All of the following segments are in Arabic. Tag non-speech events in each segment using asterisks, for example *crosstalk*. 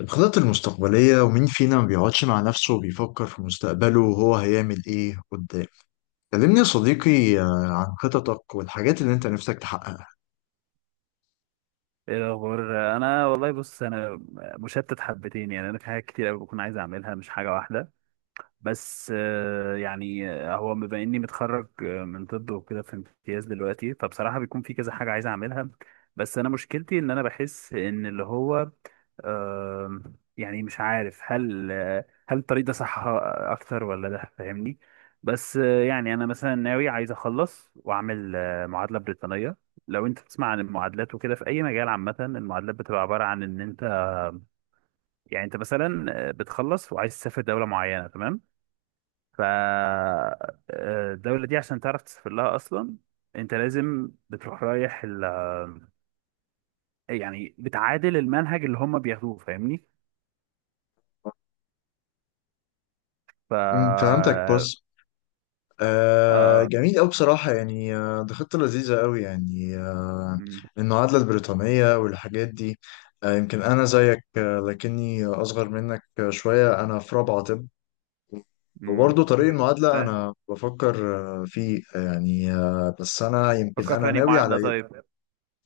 الخطط المستقبلية، ومين فينا ما بيقعدش مع نفسه وبيفكر في مستقبله وهو هيعمل إيه قدام؟ كلمني يا صديقي، عن خططك والحاجات اللي أنت نفسك تحققها. ايه الاخبار؟ انا والله، بص، انا مشتت حبتين. يعني انا في حاجات كتير قوي بكون عايز اعملها، مش حاجه واحده. بس يعني هو بما اني متخرج من طب وكده، في امتياز دلوقتي. فبصراحه بيكون في كذا حاجه عايز اعملها. بس انا مشكلتي ان انا بحس ان اللي هو آم، يعني مش عارف. هل الطريق ده صح اكتر ولا ده؟ فاهمني؟ بس يعني انا مثلا ناوي عايز اخلص واعمل معادله بريطانيه. لو انت تسمع عن المعادلات وكده في اي مجال عامه، المعادلات بتبقى عباره عن ان انت، يعني انت مثلا بتخلص وعايز تسافر دوله معينه، تمام؟ ف آه، الدوله دي عشان تعرف تسافر لها اصلا انت لازم بتروح رايح يعني بتعادل المنهج اللي هم بياخدوه، فاهمني؟ ف فهمتك. اه بص، آه. جميل أوي بصراحة، يعني دي خطة لذيذة أوي، يعني المعادلة البريطانية والحاجات دي. يمكن أنا زيك، لكني أصغر منك شوية. أنا في رابعة طب، امم. وبرضه طريق المعادلة أنا بفكر فيه، يعني بس أنا يمكن فكر أنا في أنهي ناوي على. معادلة طيب.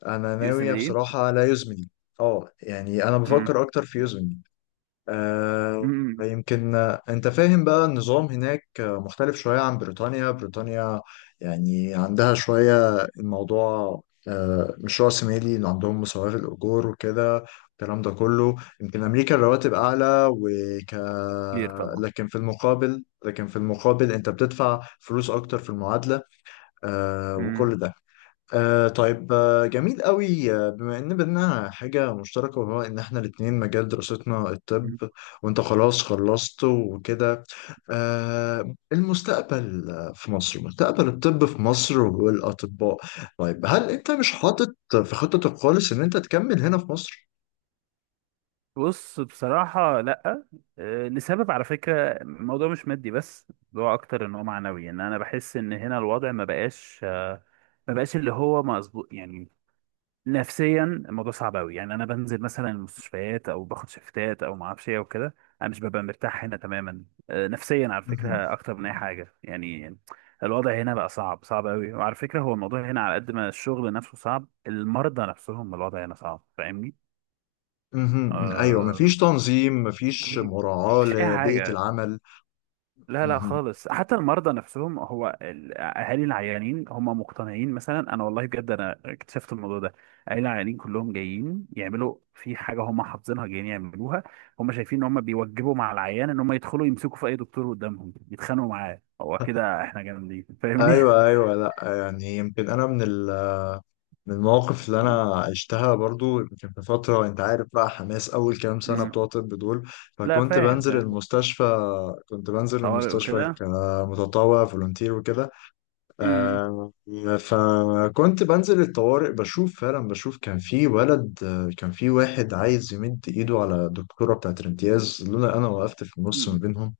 انا يو اس ام ناوية دي. بصراحة على يوزمني. اه، يعني انا بفكر امم. اكتر في يوزمني. آه امم. يمكن انت فاهم بقى، النظام هناك مختلف شوية عن بريطانيا. بريطانيا يعني عندها شوية، الموضوع مش رأسمالي، عندهم مساواة في الأجور وكده الكلام ده كله. يمكن أمريكا الرواتب أعلى، وك كتير طبعا. لكن في المقابل أنت بتدفع فلوس أكتر في المعادلة، وكل امم. ده. طيب، جميل قوي. بما ان بينا حاجة مشتركة، وهو ان احنا الاتنين مجال دراستنا الطب، أمم. وانت خلاص خلصت وكده، المستقبل في مصر، مستقبل الطب في مصر والاطباء، طيب هل انت مش حاطط في خطتك خالص ان انت تكمل هنا في مصر؟ بص بصراحة، لأ. لسبب على فكرة، الموضوع مش مادي بس، هو أكتر إن هو معنوي. إن أنا بحس إن هنا الوضع ما بقاش اللي هو مظبوط يعني. نفسيا الموضوع صعب قوي. يعني انا بنزل مثلا المستشفيات او باخد شيفتات او ما اعرفش ايه وكده، انا مش ببقى مرتاح هنا تماما. نفسيا على مهم. فكره، اكتر من اي حاجه يعني. الوضع هنا بقى صعب، صعب قوي. وعلى فكره هو الموضوع هنا، على قد ما الشغل نفسه صعب، المرضى نفسهم الوضع هنا صعب، فاهمني؟ مهم، ايوه، آه، مفيش تنظيم، مفيش مراعاة مش اي لبيئة حاجه. العمل. لا لا مهم. خالص، حتى المرضى نفسهم، هو الاهالي العيانين هم مقتنعين مثلا. انا والله بجد انا اكتشفت الموضوع ده. اهالي العيانين كلهم جايين يعملوا في حاجه هم حافظينها جايين يعملوها. هم شايفين ان هم بيوجبوا مع العيان ان هم يدخلوا يمسكوا في اي دكتور قدامهم يتخانقوا معاه، هو كده احنا جامدين، فاهمني؟ ايوه ايوه، لا يعني يمكن انا من ال من المواقف اللي انا *laughs* عشتها برضو. يمكن في فتره، انت عارف بقى، حماس اول كام سنه مم. بتوع طب دول، لا فكنت فاهم بنزل فاهم. المستشفى. كنت بنزل طوارئ المستشفى وكده. كمتطوع فولونتير وكده، مم. آه، فكنت بنزل الطوارئ بشوف، فعلا بشوف كان في ولد، كان في واحد عايز يمد ايده على الدكتوره بتاعت الامتياز، لولا انا وقفت في النص ما مم. بينهم.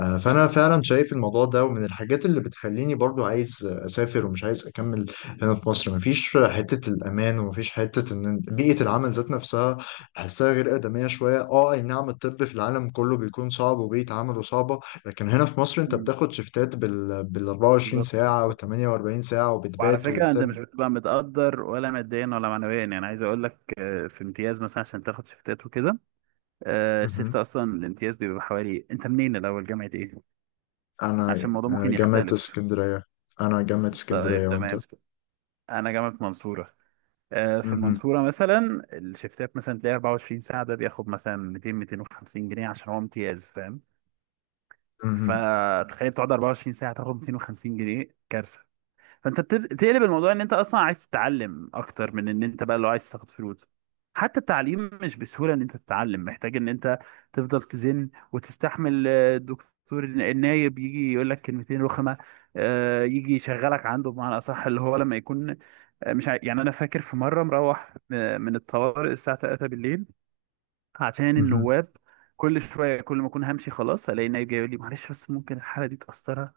فأنا فعلا شايف الموضوع ده، ومن الحاجات اللي بتخليني برضو عايز أسافر ومش عايز أكمل هنا في مصر. مفيش حتة الأمان، ومفيش حتة إن بيئة العمل ذات نفسها بحسها غير آدمية شوية. أه، أي نعم، الطب في العالم كله بيكون صعب وبيئة عمله صعبة، لكن هنا في مصر أنت مم. بتاخد شيفتات بال 24 بالظبط. ساعة و 48 ساعة، وعلى وبتبات فكرة انت وبتب. مش بتبقى متقدر ولا ماديا ولا معنويا. يعني عايز اقول لك، في امتياز مثلا عشان تاخد شيفتات وكده. الشيفت مهم. اصلا الامتياز بيبقى حوالي، انت منين الاول، جامعة ايه؟ عشان أنا الموضوع ممكن جامعة يختلف. اسكندرية. أنا جامعة طيب اسكندرية، وأنت؟ تمام. انا جامعة منصورة. في مهم. المنصورة مثلا الشيفتات مثلا تلاقي 24 ساعة ده بياخد مثلا 200 250 جنيه عشان هو امتياز، فاهم؟ مهم. فتخيل تقعد 24 ساعة تاخد 250 جنيه، كارثة. فانت تقلب الموضوع ان انت اصلا عايز تتعلم اكتر من ان انت بقى لو عايز تاخد فلوس. حتى التعليم مش بسهوله ان انت تتعلم، محتاج ان انت تفضل تزن وتستحمل. الدكتور النايب يجي يقول لك كلمتين رخمه. يجي يشغلك عنده، بمعنى اصح اللي هو لما يكون مش عاي- يعني انا فاكر في مره مروح من الطوارئ الساعه 3 بالليل عشان مهم. النواب. كل شويه، كل ما اكون همشي خلاص الاقي النايب جاي يقول لي معلش بس ممكن الحاله دي تاثرها.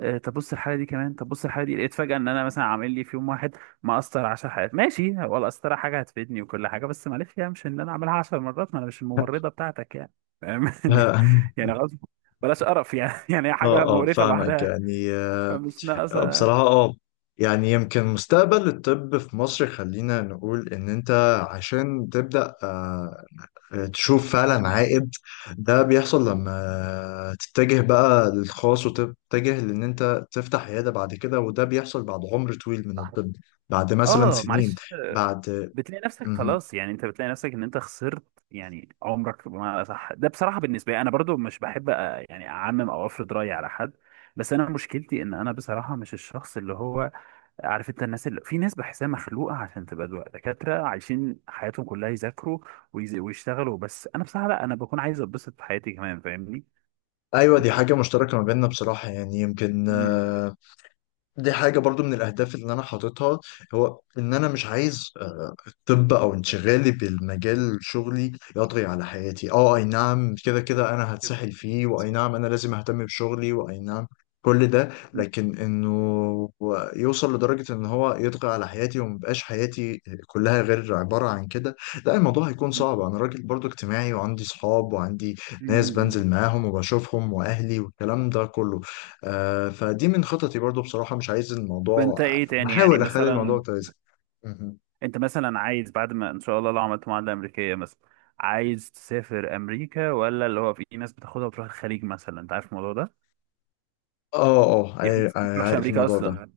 طب بص الحاله دي، لقيت فجاه ان انا مثلا عامل لي في يوم واحد مأثر 10 حالات. ماشي، هو القسطره حاجه هتفيدني وكل حاجه، بس معلش، يعني مش ان انا اعملها 10 مرات، ما انا مش الممرضه بتاعتك يعني. فاهم؟ *laughs* يعني، *laughs* يعني غصب. بلاش قرف يعني. *laughs* يعني هي اه حاجه اه، مقرفه فاهمك لوحدها، يعني فمش ناقصه. بصراحة اه. يعني يمكن مستقبل الطب في مصر، خلينا نقول ان انت عشان تبدأ تشوف فعلا عائد، ده بيحصل لما تتجه بقى للخاص وتتجه لان انت تفتح عيادة بعد كده، وده بيحصل بعد عمر طويل من الطب، بعد مثلا اه سنين، معلش. بعد. بتلاقي نفسك مهم. خلاص يعني، انت بتلاقي نفسك ان انت خسرت يعني عمرك، ما صح. ده بصراحه بالنسبه لي انا برضو مش بحب يعني اعمم او افرض رايي على حد. بس انا مشكلتي ان انا بصراحه مش الشخص اللي هو، عارف انت الناس؟ اللي في ناس بحسها مخلوقه عشان تبقى دكاتره عايشين حياتهم كلها يذاكروا ويشتغلوا، بس انا بصراحه لا، انا بكون عايز اتبسط في حياتي كمان، فاهمني؟ ايوه، دي حاجة مشتركة ما بيننا بصراحة، يعني يمكن مم. دي حاجة برضو من الأهداف اللي أنا حاططها، هو إن أنا مش عايز الطب او انشغالي بالمجال شغلي يطغي على حياتي. اه، اي نعم، كده كده انا هتسحل فيه، واي نعم انا لازم اهتم بشغلي، واي نعم كل ده، مم. لكن انه يوصل لدرجة ان هو يطغى على حياتي ومبقاش حياتي كلها غير عبارة عن كده. لا، الموضوع هيكون مم. صعب. انا راجل برضو اجتماعي، وعندي صحاب، وعندي ناس مم. بنزل معاهم وبشوفهم، واهلي والكلام ده كله. فدي من خططي برضو، بصراحة مش عايز الموضوع، فانت ايه تاني يعني بحاول اخلي مثلا؟ الموضوع كويس. انت مثلا عايز بعد ما ان شاء الله لو عملت معادله امريكيه مثلا، عايز تسافر امريكا، ولا اللي هو في إيه ناس بتاخدها وتروح الخليج مثلا؟ انت عارف الموضوع ده، اه اه، يعني في ناس ما بتروحش عارف امريكا، ايوه انا الموضوع ده. اصلا عارف.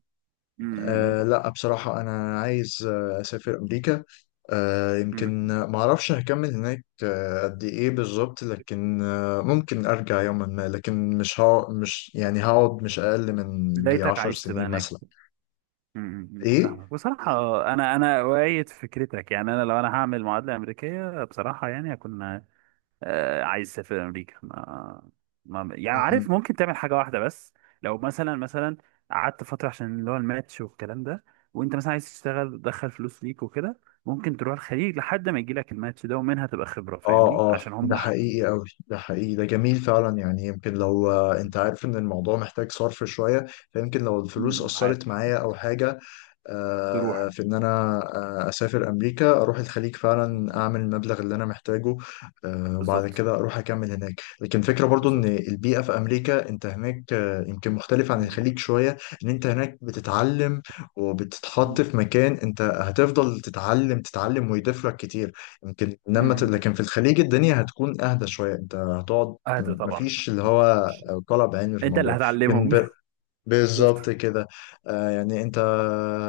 امم. لا بصراحة أنا عايز أسافر أمريكا. يمكن ما أعرفش هكمل هناك قد إيه بالظبط، لكن ممكن أرجع يوما ما، لكن مش يعني هقعد مش أقل من بدايتك عشر عايز تبقى سنين هناك. مثلا. امم. إيه؟ فاهمك بصراحه. انا اؤيد فكرتك. يعني انا لو انا هعمل معادله امريكيه بصراحه يعني هكون عايز اسافر امريكا. ما يعني مهم. عارف، ممكن تعمل حاجه واحده بس. لو مثلا قعدت فتره عشان اللي هو الماتش والكلام ده، وانت مثلا عايز تشتغل تدخل فلوس ليك وكده، ممكن تروح الخليج لحد ما يجي لك الماتش ده، ومنها تبقى خبره، فاهمني؟ اه اه، عشان ده هم، حقيقي قوي، ده حقيقي، ده جميل فعلا. يعني يمكن لو انت عارف ان الموضوع محتاج صرف شوية، فيمكن لو الفلوس مم، اثرت عارف. معايا او حاجة تروح. في ان انا اسافر امريكا، اروح الخليج فعلا، اعمل المبلغ اللي انا محتاجه، وبعد بالظبط. كده اروح اكمل هناك. لكن فكرة برضو ان بالظبط. البيئة في امريكا، انت هناك يمكن مختلف عن مم. الخليج شوية، ان انت هناك بتتعلم مم. وبتتحط في مكان انت هتفضل تتعلم تتعلم ويضيف لك كتير. يمكن لما مم. لكن في الخليج الدنيا هتكون اهدى شوية، انت هتقعد، اهدى طبعا. مفيش اللي هو طلب علمي في انت اللي الموضوع، هتعلمهم. لكن *laughs* بالظبط. بالظبط كده. يعني انت،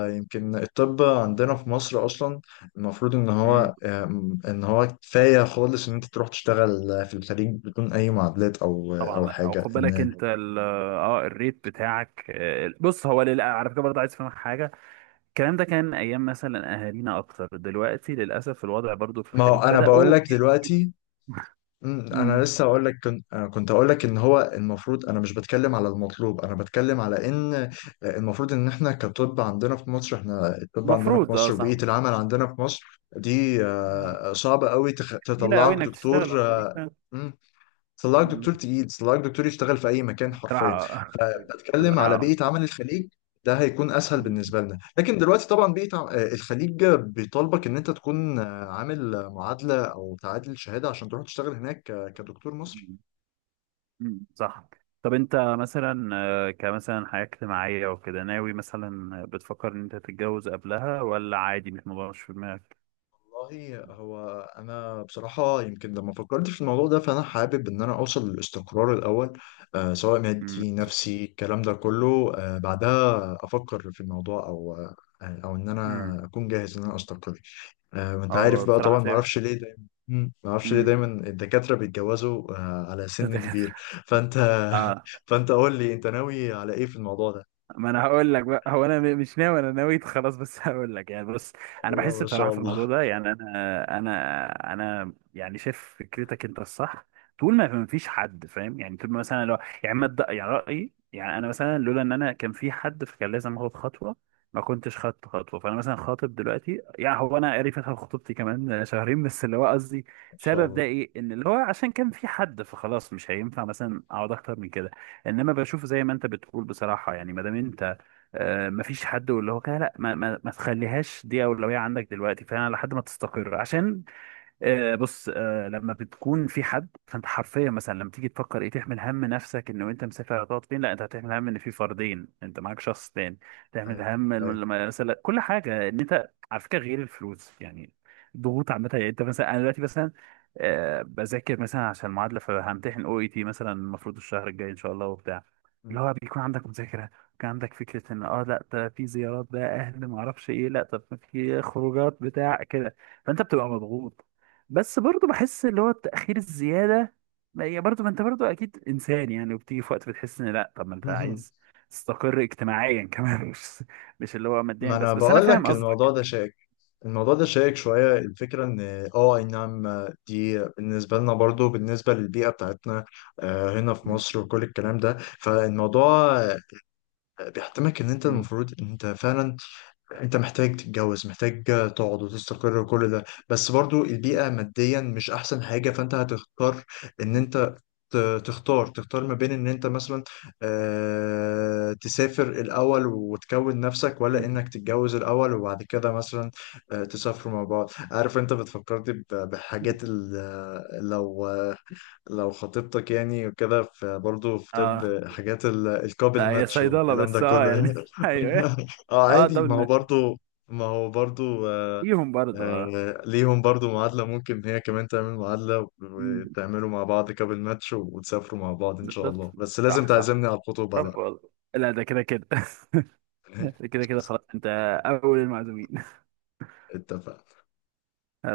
يمكن الطب عندنا في مصر اصلا المفروض ان مم. هو، ان هو كفايه خالص ان انت تروح تشتغل في الخليج بدون اي معادلات او طبعا او لا، او حاجه خد بالك ان، انت اه الريت بتاعك. بص هو على فكره برضه عايز افهمك حاجه. الكلام ده كان ايام مثلا اهالينا اكتر، دلوقتي للاسف الوضع برضو في ما الخليج هو انا بقول بداوا. لك دلوقتي، انا مم. لسه هقول لك. كنت هقول لك ان هو المفروض، انا مش بتكلم على المطلوب، انا بتكلم على ان المفروض ان احنا كطب عندنا في مصر، احنا الطب عندنا في مفروض، اه مصر، صح. وبيئه العمل عندنا في مصر دي صعبة قوي، قليلة قوي تطلعك انك دكتور. تشتغل في الخليج فعلا. امم طلعك مم. دكتور تقيل، طلعك دكتور يشتغل في اي مكان حرفيا، بصراحة آه. بتتكلم بصراحة على بيئه آه. عمل الخليج، ده هيكون اسهل مم. بالنسبه لنا. لكن دلوقتي طبعا الخليج بيطالبك ان انت تكون عامل معادله او تعادل شهاده عشان تروح تشتغل هناك كدكتور مصري. مم. صح. طب انت مثلا كمثلا حياة اجتماعية وكده ناوي مثلا؟ بتفكر ان انت تتجوز قبلها ولا عادي، مش موضوع مش في دماغك؟ والله، هو انا بصراحه يمكن لما فكرت في الموضوع ده، فانا حابب ان انا اوصل للاستقرار الاول، سواء مم. مادي نفسي الكلام ده كله، بعدها افكر في الموضوع، او ان انا امم. اكون جاهز ان انا استقر. انت اه عارف بقى، بصراحة طبعا شايف. معرفش ليه دايما. مم. معرفش ليه امم. دايما الدكاترة بيتجوزوا على سن كبير. الدكاترة. فانت *laughs* اه. *laughs* قول لي، انت ناوي على ايه في الموضوع ده؟ ما انا هقول لك بقى، هو انا مش ناوي، انا نويت خلاص، بس *laughs* هقول لك يعني. بص انا الله بحس ما بصراحه شاء في الموضوع الله. ده يعني، انا يعني شايف فكرتك انت الصح. طول ما ما فيش حد، فاهم يعني؟ طول ما مثلا لو يعني ما تد- يعني رايي، يعني انا مثلا لولا ان انا كان في حد فكان لازم اخد خطوه، ما كنتش خدت خطوه. فانا مثلا خاطب دلوقتي. يعني هو انا قريب فتره خطوبتي كمان *laughs* شهرين بس، اللي هو قصدي ما شاء سبب ده الله، ايه؟ ان اللي هو عشان كان في حد، فخلاص مش هينفع مثلا اقعد اكتر من كده. انما بشوف زي ما انت بتقول بصراحه، يعني ما دام انت ما فيش حد واللي هو كده، لا ما تخليهاش دي اولويه عندك دلوقتي فعلا لحد ما تستقر. عشان بص، لما بتكون في حد فانت حرفيا مثلا لما تيجي تفكر ايه؟ تحمل هم نفسك انه انت مسافر هتقعد فين؟ لا، انت هتحمل هم ان في فردين، انت معاك شخص تاني. تحمل ايوه هم ايوه. مثلا كل حاجه، ان انت على فكره غير الفلوس يعني، ضغوط عامه يعني. انت مثلا، انا دلوقتي مثلا بذاكر مثلا عشان المعادله فهمتحن او اي تي مثلا، المفروض الشهر الجاي ان شاء الله وبتاع، مم. اللي هو بيكون عندك مذاكره. كان عندك فكره ان اه لا، ده في زيارات بقى اهل ما اعرفش ايه، لا طب في خروجات بتاع كده، فانت بتبقى مضغوط. بس برضو بحس اللي هو التأخير الزيادة، ما هي برضو، ما انت برضو اكيد انسان يعني، وبتيجي في وقت بتحس ان لا طب ما انت *laughs* عايز تستقر اجتماعيا كمان. *laughs* مش اللي هو ماديا ما انا بس، بس انا بقول فاهم لك الموضوع قصدك. ده شائك. الموضوع ده شائك شوية. الفكرة ان، اه، اي نعم، دي بالنسبة لنا برضو، بالنسبة للبيئة بتاعتنا هنا في مم. مصر وكل الكلام ده، فالموضوع بيحتمك ان انت مم. المفروض ان انت فعلا، انت محتاج تتجوز، محتاج تقعد وتستقر وكل ده. بس برضو البيئة ماديا مش احسن حاجة، فانت هتختار ان مم. انت تختار ما بين ان انت مثلا تسافر الاول وتكون نفسك، ولا مم. انك تتجوز الاول وبعد كده مثلا تسافروا مع بعض. عارف انت بتفكرني بحاجات لو، خطيبتك يعني وكده في برضه في اه طب حاجات الكابل لا هي ماتش صيدلة والكلام ده بس اه، يعني كله. *laughs* ايوه. *laughs* اه اه ده عادي، ما هو بالنسبة برضه، ما هو برضه ليهم برضه اه. ليهم برضه معادلة. ممكن هي كمان تعمل معادلة مم. وتعملوا مع بعض كابل ماتش، وتسافروا مع بعض إن شاء بالظبط. الله. بس لازم صح صح. تعزمني على الخطوبة طب بقى. والله لا، ده كده كده *laughs* ده *laughs* كده كده خلاص، انت اول المعزومين. اتفق. *laughs*